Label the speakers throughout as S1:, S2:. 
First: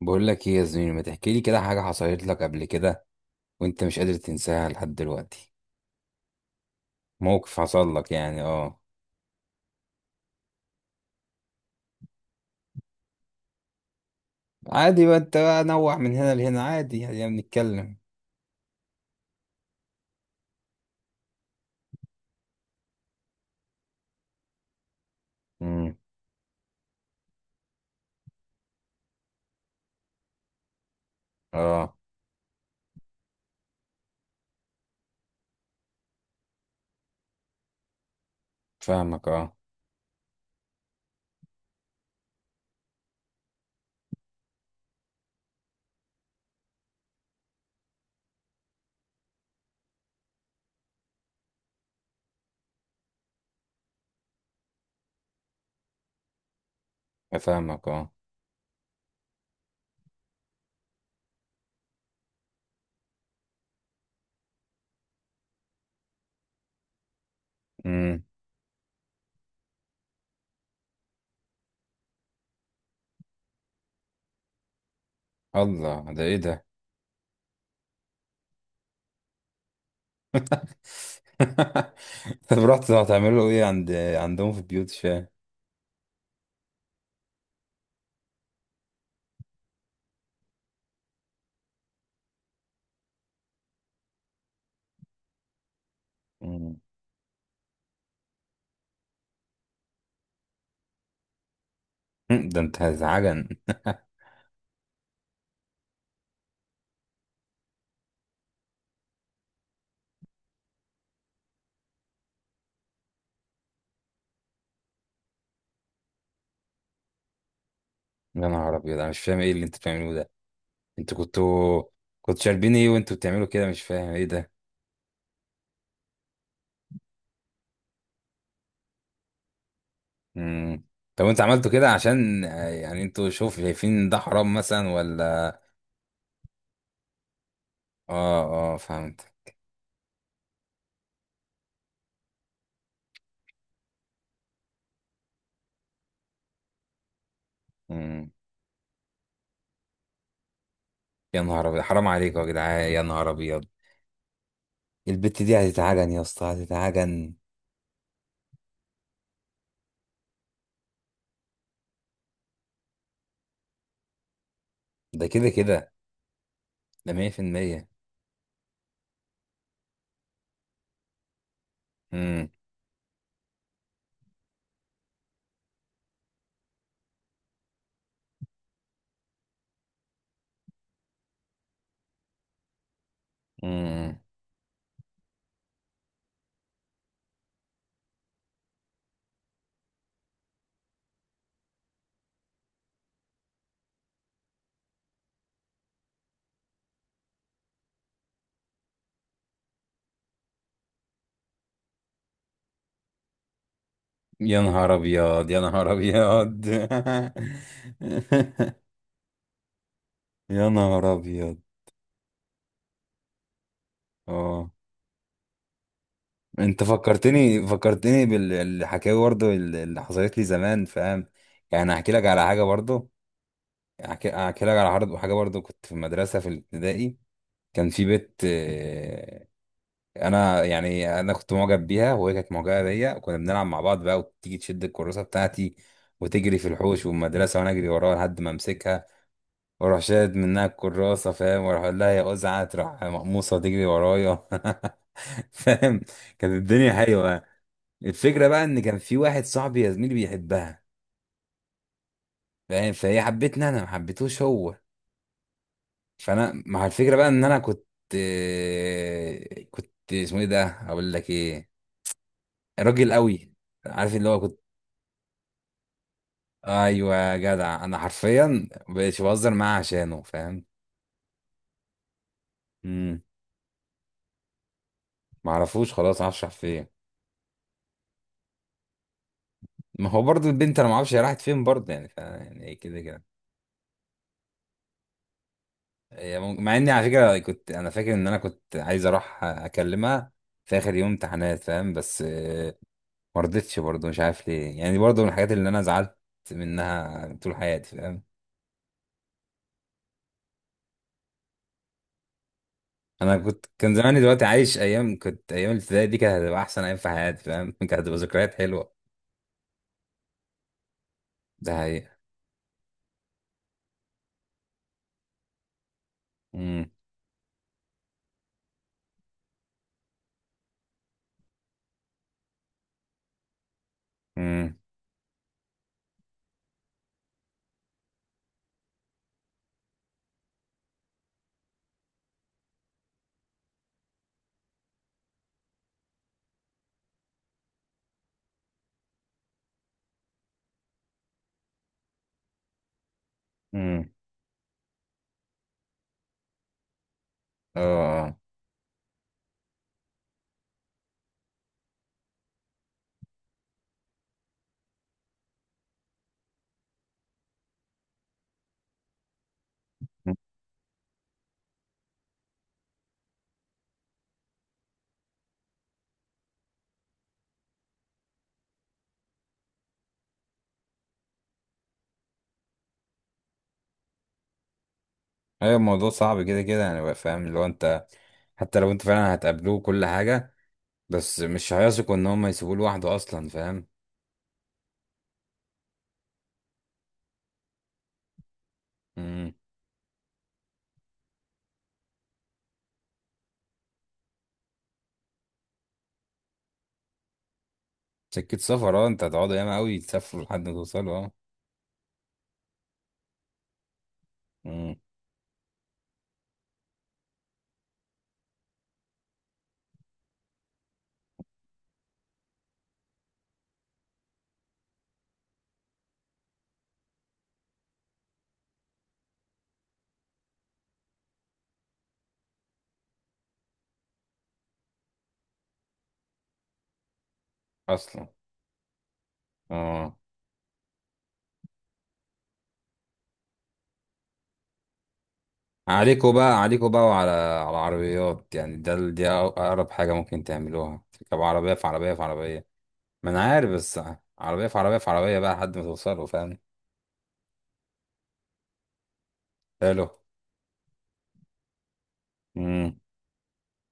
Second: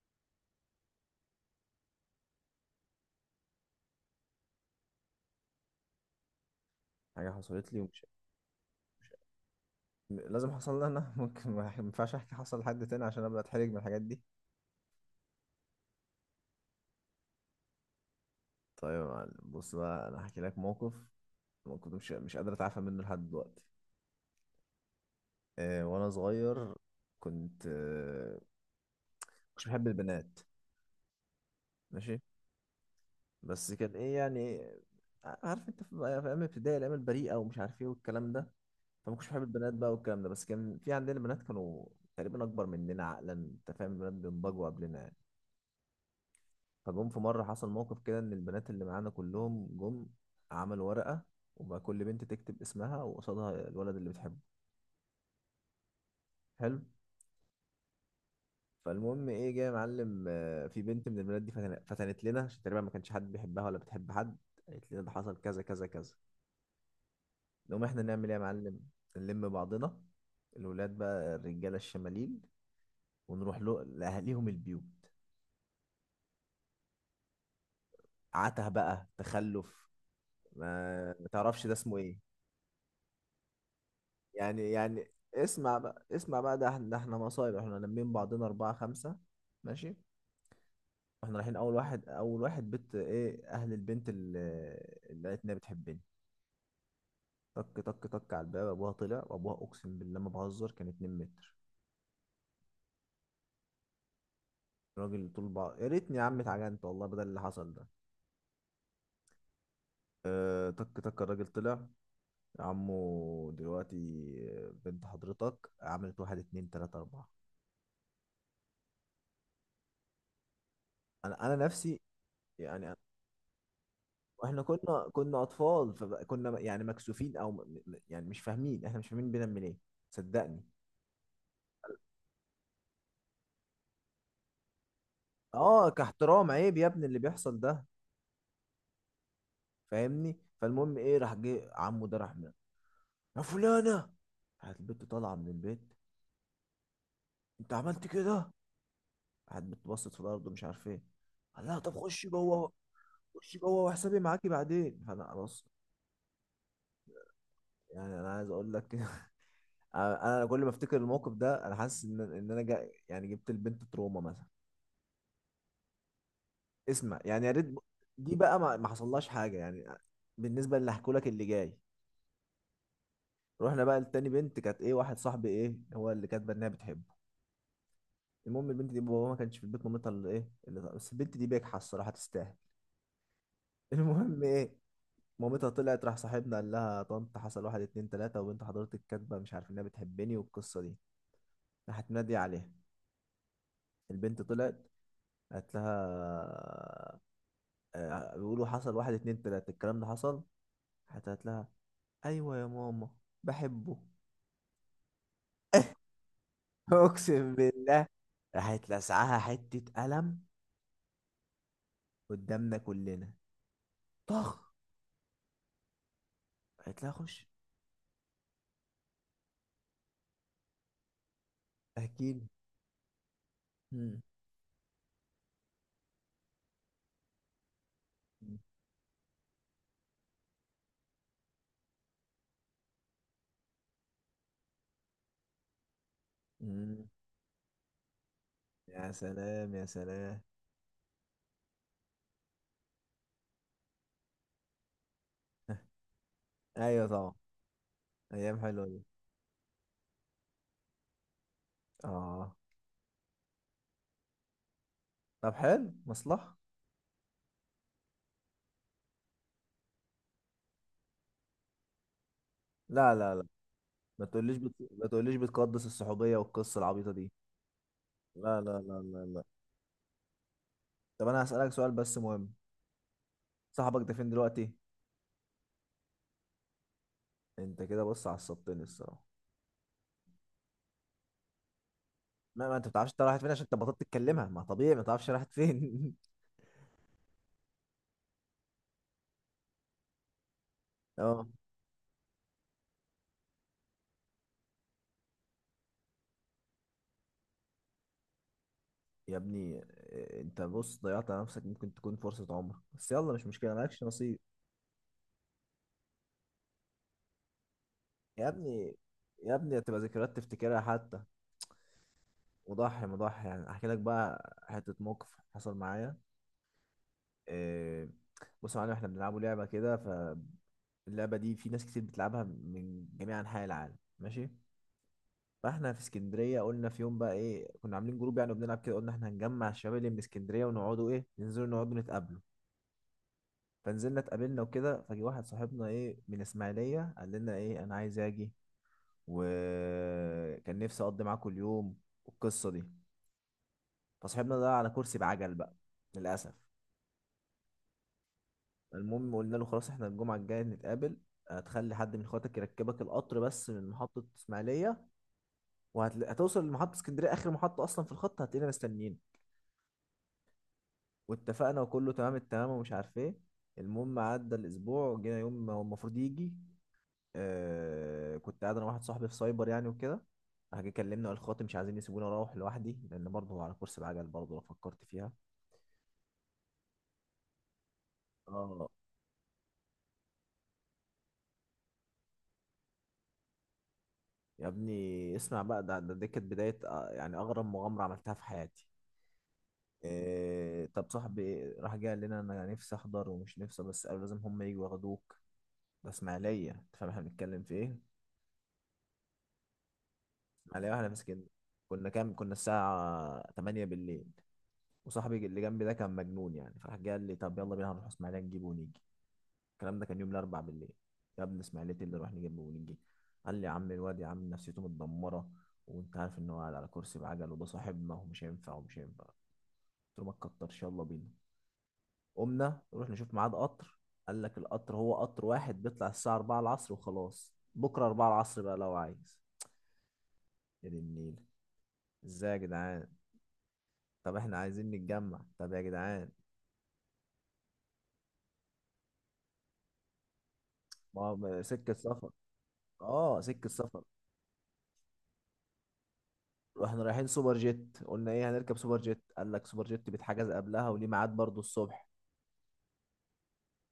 S1: بقول لك ايه يا زميلي، ما تحكي لي كده حاجة حصلت لك قبل كده وانت مش قادر تنساها لحد دلوقتي؟
S2: حاجة
S1: موقف
S2: حصلت لي
S1: حصل
S2: ومش
S1: لك يعني، اه.
S2: مش... لازم حصل لي أنا ممكن ما ينفعش أحكي حصل لحد تاني عشان أبدأ أتحرج من الحاجات دي.
S1: عادي بقى، انت بقى نوع من هنا لهنا، عادي يعني بنتكلم.
S2: طيب يا معلم، بص بقى أنا هحكي لك موقف كنت مش قادر أتعافى منه لحد دلوقتي. آه
S1: امم
S2: وأنا صغير كنت مش بحب البنات،
S1: اه.
S2: ماشي. بس كان إيه يعني، عارف أنت في أيام الابتدائي، الأيام البريئة ومش عارف إيه والكلام ده. فما
S1: فاهمك
S2: كنتش بحب
S1: اه.
S2: البنات بقى والكلام ده، بس كان في عندنا بنات كانوا تقريبا أكبر مننا عقلا، أنت فاهم، البنات بينضجوا قبلنا يعني. فجم في مرة، حصل موقف كده إن البنات اللي معانا كلهم جم عملوا ورقة، وبقى كل بنت تكتب اسمها وقصادها الولد اللي بتحبه. حلو.
S1: فاهمك اه.
S2: فالمهم إيه جاي يا معلم، في بنت من البنات دي فتنت لنا عشان تقريبا ما كانش حد بيحبها ولا بتحب حد. قالت لنا ده حصل كذا كذا كذا. نقوم إحنا
S1: امم
S2: نعمل إيه يا معلم؟ نلم بعضنا، الولاد بقى الرجالة الشمالين، ونروح له لأهاليهم البيوت.
S1: الله، ده ايه ده؟
S2: عته بقى، تخلف، ما تعرفش ده اسمه إيه.
S1: طب رحت هتعملوا ايه عندهم في
S2: يعني
S1: البيوت؟ مش
S2: يعني
S1: فاهم.
S2: اسمع بقى، ده احنا مصايب، احنا لمين بعضنا أربعة خمسة، ماشي. واحنا رايحين أول واحد بيت إيه أهل البنت اللي قالت إنها بتحبني.
S1: مم.
S2: طك طك طك على الباب، أبوها طلع، وأبوها أقسم بالله ما بهزر كان 2 متر.
S1: ده انت هزعجن.
S2: الراجل طول بقى، يا ريتني يا عم اتعجنت والله بدل اللي حصل ده. اه طك طك، الراجل طلع. يا عمو، دلوقتي بنت حضرتك عملت واحد اتنين تلاتة أربعة.
S1: يا نهار ابيض، انا مش فاهم ايه اللي انتوا بتعملوه ده. انتوا
S2: أنا
S1: كنتوا
S2: نفسي
S1: كنتوا شاربين ايه
S2: يعني.
S1: وانتوا بتعملوا كده؟ مش فاهم ايه ده.
S2: واحنا كنا اطفال فكنا يعني مكسوفين او يعني مش فاهمين، احنا مش فاهمين بنعمل ايه، صدقني.
S1: مم. طب انتوا عملتوا كده عشان، يعني انتوا شوف، شايفين ده حرام مثلا ولا؟
S2: اه كاحترام، عيب يا ابني اللي بيحصل ده.
S1: اه اه، فهمت.
S2: فاهمني. فالمهم ايه، راح جه عمه ده، يا فلانه. راحت البت طالعه من البيت، انت عملت
S1: مم.
S2: كده؟ راحت بتبصت في الارض ومش عارف ايه.
S1: يا
S2: قال
S1: نهار
S2: لها
S1: ابيض،
S2: طب
S1: حرام
S2: خشي
S1: عليكم يا
S2: جوه،
S1: جدعان، يا نهار
S2: خشي
S1: ابيض.
S2: جوه وحسابي معاكي بعدين. فانا
S1: البت دي
S2: خلاص،
S1: هتتعجن يا اسطى، هتتعجن.
S2: يعني انا عايز اقول لك أنا كل ما افتكر الموقف ده انا حاسس ان انا جا يعني جبت البنت تروما مثلا.
S1: ده كده كده، ده
S2: اسمع يعني، يا ريت
S1: 100%.
S2: دي بقى ما حصلهاش حاجه يعني، بالنسبه اللي هحكولك اللي جاي.
S1: امم.
S2: رحنا بقى لتاني بنت، كانت ايه، واحد صاحبي ايه هو اللي كاتبه انها بتحبه. المهم البنت دي بابا ما كانش في البيت، مامتها اللي ايه اللي، بس البنت دي بجحة الصراحه تستاهل.
S1: امم.
S2: المهم ايه، مامتها طلعت، راح صاحبنا قال لها يا طنط حصل واحد اتنين تلاته وبنت حضرتك كاتبه مش عارف انها بتحبني والقصه دي. راحت ناديه عليها، البنت طلعت، قالت لها، بيقولوا حصل واحد اتنين تلاته الكلام ده حصل؟ راحت قالت لها ايوه يا ماما، بحبه.
S1: يا نهار ابيض، يا نهار ابيض.
S2: اقسم بالله، راحت لسعها حته قلم
S1: يا نهار ابيض.
S2: قدامنا كلنا،
S1: اه،
S2: طخ.
S1: انت
S2: قالت لها خش.
S1: فكرتني، فكرتني بالحكايه برضه اللي حصلت لي زمان، فاهم؟ يعني هحكي لك على
S2: اكيد.
S1: حاجه برضه.
S2: مم.
S1: أحكي، أحكي لك على عرض وحاجة برضو كنت في المدرسة في الابتدائي. كان في بنت، أنا يعني، أنا كنت معجب بيها وهي كانت معجبة بيا، وكنا بنلعب مع بعض بقى، وتيجي تشد الكراسة بتاعتي وتجري في
S2: مم.
S1: الحوش والمدرسة، وأنا أجري وراها لحد ما أمسكها
S2: يا سلام يا
S1: وأروح شاد
S2: سلام.
S1: منها الكراسة، فاهم؟ وأروح أقول لها يا أزعة، تروح مقموصة تجري ورايا. فاهم؟ كانت الدنيا
S2: ايوه طبعا.
S1: حلوة. الفكرة
S2: ايام
S1: بقى، إن
S2: حلوه
S1: كان
S2: دي،
S1: في واحد صاحبي يا زميلي بيحبها،
S2: اه.
S1: فاهم؟ فهي حبتني، أنا ما حبيتهوش هو.
S2: طب حلو، مصلحه.
S1: فانا مع الفكره بقى ان انا كنت، كنت اسمه ايه ده، اقول لك ايه، راجل
S2: لا لا لا،
S1: قوي. عارف اللي هو كنت.
S2: ما تقوليش بتقدس الصحوبيه والقصه العبيطه
S1: ايوه
S2: دي.
S1: يا جدع، انا
S2: لا
S1: حرفيا
S2: لا لا
S1: مبقتش
S2: لا لا.
S1: بهزر معاه عشانه، فاهم؟
S2: طب انا هسألك سؤال بس مهم،
S1: امم.
S2: صاحبك ده فين دلوقتي؟
S1: ما اعرفوش، خلاص معرفش راح فين.
S2: انت كده بص عصبتني الصراحه.
S1: ما هو برضو البنت انا ما اعرفش هي راحت فين برضه يعني. يعني
S2: ما
S1: إيه؟
S2: انت ما
S1: كده
S2: بتعرفش انت
S1: كده.
S2: رايحة فين عشان انت بطلت تتكلمها، ما طبيعي ما تعرفش رايحة فين.
S1: مع اني على فكره كنت انا فاكر ان انا كنت عايز اروح اكلمها في اخر يوم
S2: اه.
S1: امتحانات، فاهم؟ بس، ما رضتش برضه، مش عارف ليه يعني، برضه من الحاجات اللي انا زعلت منها طول حياتي، فاهم؟
S2: يا ابني، انت بص ضيعت على نفسك، ممكن تكون فرصة عمر، بس يلا
S1: انا
S2: مش
S1: كنت،
S2: مشكلة،
S1: كان
S2: مالكش
S1: زماني
S2: نصيب.
S1: دلوقتي عايش ايام، كنت ايام الابتدائي دي كانت هتبقى احسن ايام في حياتي، فاهم؟ كانت هتبقى
S2: يا
S1: ذكريات حلوه.
S2: ابني، يا ابني، هتبقى ذكريات تفتكرها حتى.
S1: ده حقيقة.
S2: وضحي مضحي يعني، احكي لك بقى حتة موقف حصل معايا.
S1: امم.
S2: اه، بص يا معلم، احنا بنلعبوا لعبة كده، ف اللعبة دي في ناس كتير بتلعبها من جميع أنحاء العالم، ماشي.
S1: امم.
S2: فاحنا في اسكندريه، قلنا في يوم بقى ايه، كنا عاملين جروب يعني وبنلعب كده، قلنا احنا هنجمع الشباب اللي من اسكندريه ونقعدوا ايه، ننزلوا نقعدوا نتقابلوا. فنزلنا اتقابلنا وكده، فجي واحد صاحبنا ايه من اسماعيليه قال لنا ايه انا عايز اجي وكان نفسي اقضي معاكم اليوم والقصه دي.
S1: امم.
S2: فصاحبنا ده على كرسي بعجل بقى، للاسف.
S1: اه، آه.
S2: المهم قلنا له خلاص احنا الجمعه الجايه نتقابل، هتخلي حد من اخواتك يركبك القطر بس من محطه اسماعيليه، وهتوصل لمحطه اسكندريه اخر محطه اصلا في الخط، هتلاقينا مستنيين.
S1: مم.
S2: واتفقنا وكله تمام التمام ومش عارف ايه. المهم عدى الاسبوع، جينا يوم ما هو المفروض يجي، آه كنت قاعد انا واحد صاحبي في سايبر يعني وكده، راح جه كلمنا وقال خاطر مش عايزين يسيبوني اروح لوحدي لان برضه هو على كرسي بعجل، برضه لو فكرت فيها.
S1: ايوه الموضوع صعب كده كده يعني بقى، فاهم؟ اللي هو انت حتى
S2: اه.
S1: لو انت فعلا هتقابلوه كل حاجه، بس مش هيثقوا ان هم يسيبوه لوحده اصلا، فاهم؟
S2: يا ابني اسمع بقى، ده دي كانت بدايه، يعني اغرب مغامره عملتها في حياتي.
S1: امم.
S2: إيه طب صاحبي راح جه قال لنا انا نفسي احضر ومش نفسي، بس قالوا لازم هم يجوا ياخدوك، ده اسماعيليه، انت فاهم احنا بنتكلم في ايه،
S1: سكه سفر، اه. انت هتقعدوا ياما قوي، تسافروا لحد ما
S2: على واحنا
S1: توصلوا، اه.
S2: مسكين. كنا كام، كنا الساعة 8 بالليل.
S1: امم.
S2: وصاحبي اللي جنبي ده كان مجنون يعني، فراح جه قال لي طب يلا بينا هنروح اسماعيلية نجيبه ونيجي. الكلام ده كان يوم الأربع بالليل. يا ابني اسماعيلية، إيه اللي نروح نجيبه ونيجي؟ قال لي يا عم الواد يا عم نفسيته متدمرة وانت عارف ان هو قاعد على كرسي بعجل وده صاحبنا ومش هينفع ومش هينفع. قلت له ما تكترش، يلا بينا. قمنا نروح نشوف ميعاد قطر، قال لك القطر هو قطر واحد بيطلع الساعة 4 العصر وخلاص، بكرة
S1: اصلا،
S2: 4 العصر بقى لو عايز.
S1: اه.
S2: يا دي النيل، ازاي يا جدعان، طب احنا عايزين نتجمع، طب يا جدعان.
S1: عليكوا بقى، عليكوا بقى، وعلى العربيات يعني، دي أقرب حاجة ممكن تعملوها،
S2: ما
S1: تركب
S2: هو
S1: عربية في
S2: سكة
S1: عربية في
S2: سفر،
S1: عربية. ما
S2: اه
S1: أنا
S2: سكة
S1: عارف، بس
S2: سفر.
S1: عربية في عربية في عربية بقى لحد ما توصلوا، فاهم؟
S2: واحنا رايحين سوبر جيت، قلنا ايه هنركب سوبر جيت، قال لك سوبر
S1: حلو.
S2: جيت بيتحجز قبلها وليه ميعاد برضه الصبح.
S1: امم.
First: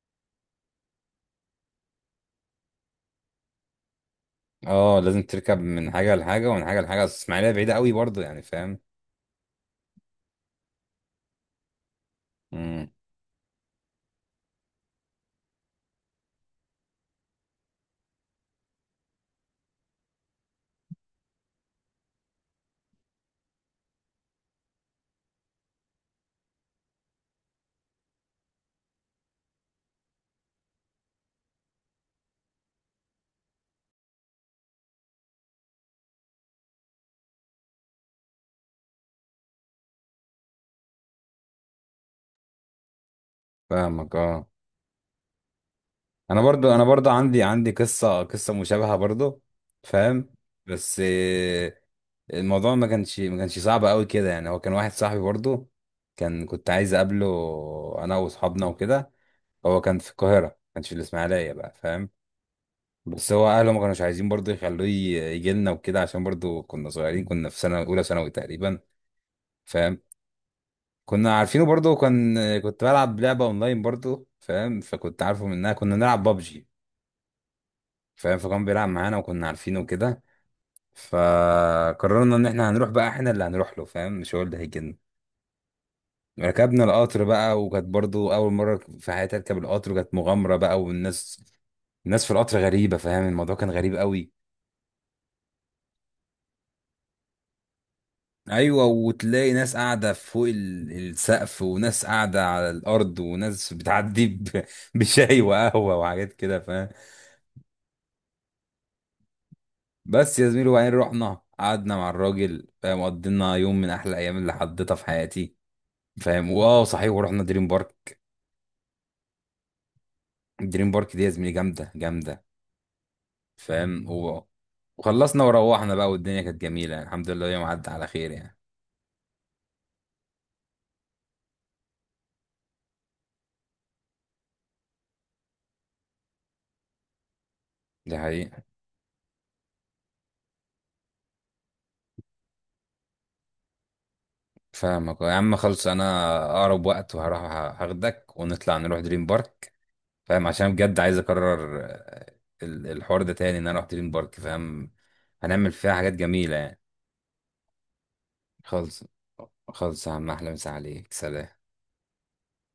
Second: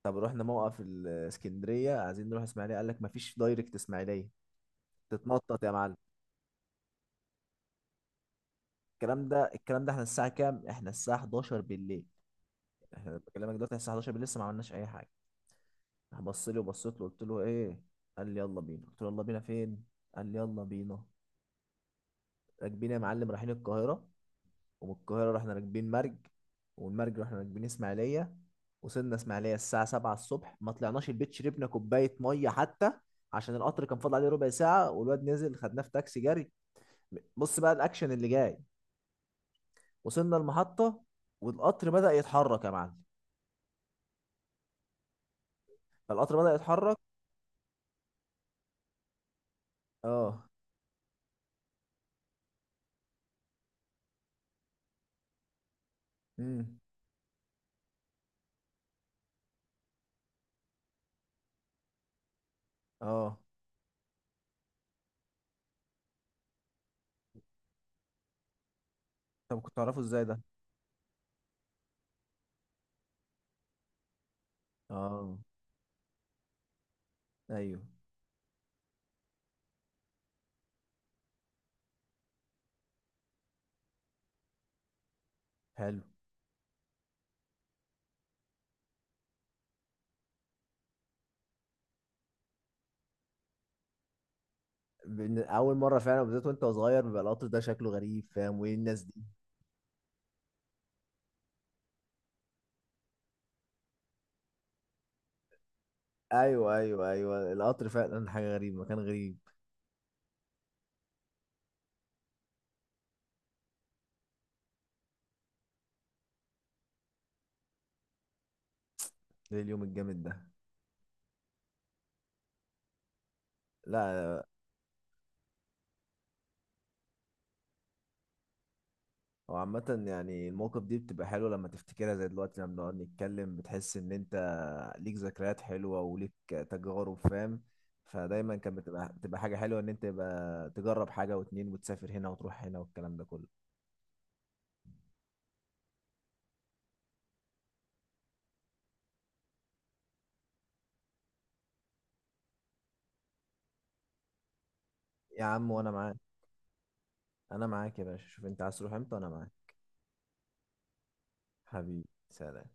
S2: طب رحنا موقف الاسكندرية عايزين نروح اسماعيلية، قال لك مفيش دايركت اسماعيلية،
S1: اه لازم تركب
S2: تتنطط يا
S1: من
S2: معلم.
S1: حاجة لحاجة ومن حاجة لحاجة، أصل إسماعيلية بعيدة قوي برضه يعني، فاهم؟
S2: الكلام ده احنا الساعة كام، احنا الساعة 11 بالليل.
S1: امم.
S2: احنا بكلمك دلوقتي الساعة 11 بالليل لسه ما عملناش اي حاجة. راح بص لي وبصيت له، قلت له ايه، قال لي يلا بينا، قلت له يلا بينا فين، قال لي يلا بينا. راكبين يا معلم رايحين القاهرة، ومن القاهرة رحنا راكبين مرج، ومن مرج رحنا راكبين اسماعيلية. وصلنا اسماعيلية الساعة 7 الصبح، ما طلعناش البيت شربنا كوباية مية حتى، عشان القطر كان فاضل عليه ربع ساعة، والواد نزل خدناه في تاكسي جري. بص بقى الأكشن اللي جاي، وصلنا المحطة والقطر بدأ يتحرك يا معلم.
S1: فاهمك اه.
S2: فالقطر
S1: انا
S2: بدأ
S1: برضو، انا
S2: يتحرك.
S1: برضو عندي، عندي قصه، قصه مشابهه برضو، فاهم؟
S2: اه.
S1: بس، الموضوع ما كانش صعب قوي كده يعني. هو كان واحد صاحبي برضو، كان كنت
S2: امم.
S1: عايز اقابله، انا واصحابنا وكده. هو كان في القاهره، ما كانش في الاسماعيليه بقى، فاهم؟ بس
S2: اه.
S1: هو اهله ما كانوش عايزين برضو يخلوه يجي لنا وكده، عشان برضو كنا صغيرين، كنا في سنه اولى ثانوي تقريبا،
S2: طب كنت تعرفه
S1: فاهم؟
S2: ازاي ده؟
S1: كنا عارفينه برضو، كان كنت بلعب لعبه اونلاين برضو، فاهم؟ فكنت
S2: اه.
S1: عارفه منها، كنا نلعب بابجي،
S2: ايوه.
S1: فاهم؟ فكان بيلعب معانا وكنا عارفينه كده. فقررنا ان احنا هنروح بقى، احنا اللي هنروح له، فاهم؟ مش هو اللي هيجيلنا.
S2: حلو.
S1: ركبنا القطر بقى، وكانت برضو اول مره في حياتي اركب القطر، وكانت مغامره بقى. والناس، الناس في القطر غريبه، فاهم؟ الموضوع كان غريب قوي.
S2: اول مره فعلا بالذات وانت صغير بيبقى القطر ده شكله غريب فاهم، وايه
S1: ايوه،
S2: الناس.
S1: وتلاقي ناس قاعده فوق السقف، وناس قاعده على الارض، وناس بتعدي بشاي وقهوه وحاجات كده،
S2: ايوه
S1: فاهم؟
S2: ايوه ايوه، القطر فعلا حاجه غريبه، مكان غريب.
S1: بس يا زميلي وبعدين رحنا قعدنا مع الراجل، فاهم؟ قضينا يوم من احلى ايام اللي حضيتها في حياتي، فاهم؟ واه صحيح، ورحنا دريم بارك.
S2: ايه اليوم الجامد ده.
S1: دريم بارك دي يا زميلي جامده، جامده، فاهم؟
S2: لا.
S1: وخلصنا وروحنا بقى، والدنيا كانت جميله يعني، الحمد لله يوم عدى على خير يعني.
S2: هو عامة يعني المواقف دي بتبقى حلوة لما تفتكرها، زي دلوقتي لما بنقعد نتكلم بتحس إن أنت ليك ذكريات حلوة وليك تجارب، فاهم.
S1: دي
S2: فدايما
S1: حقيقه.
S2: كانت بتبقى حاجة حلوة إن أنت يبقى تجرب حاجة واتنين وتسافر هنا وتروح هنا والكلام ده كله.
S1: فاهمك يا عم. خلص، انا اقرب وقت وهروح، هاخدك ونطلع نروح دريم بارك، فاهم؟ عشان بجد عايز اكرر، الحوار ده تاني، ان انا اروح دريم بارك، فاهم؟
S2: يا عم
S1: هنعمل
S2: وأنا
S1: فيها حاجات
S2: معاك،
S1: جميله يعني.
S2: أنا معاك يا باشا، شوف أنت عايز تروح
S1: خلص،
S2: إمتى وأنا معاك.
S1: خلص يا عم، احلى مسا عليك، سلام.
S2: حبيبي سلام.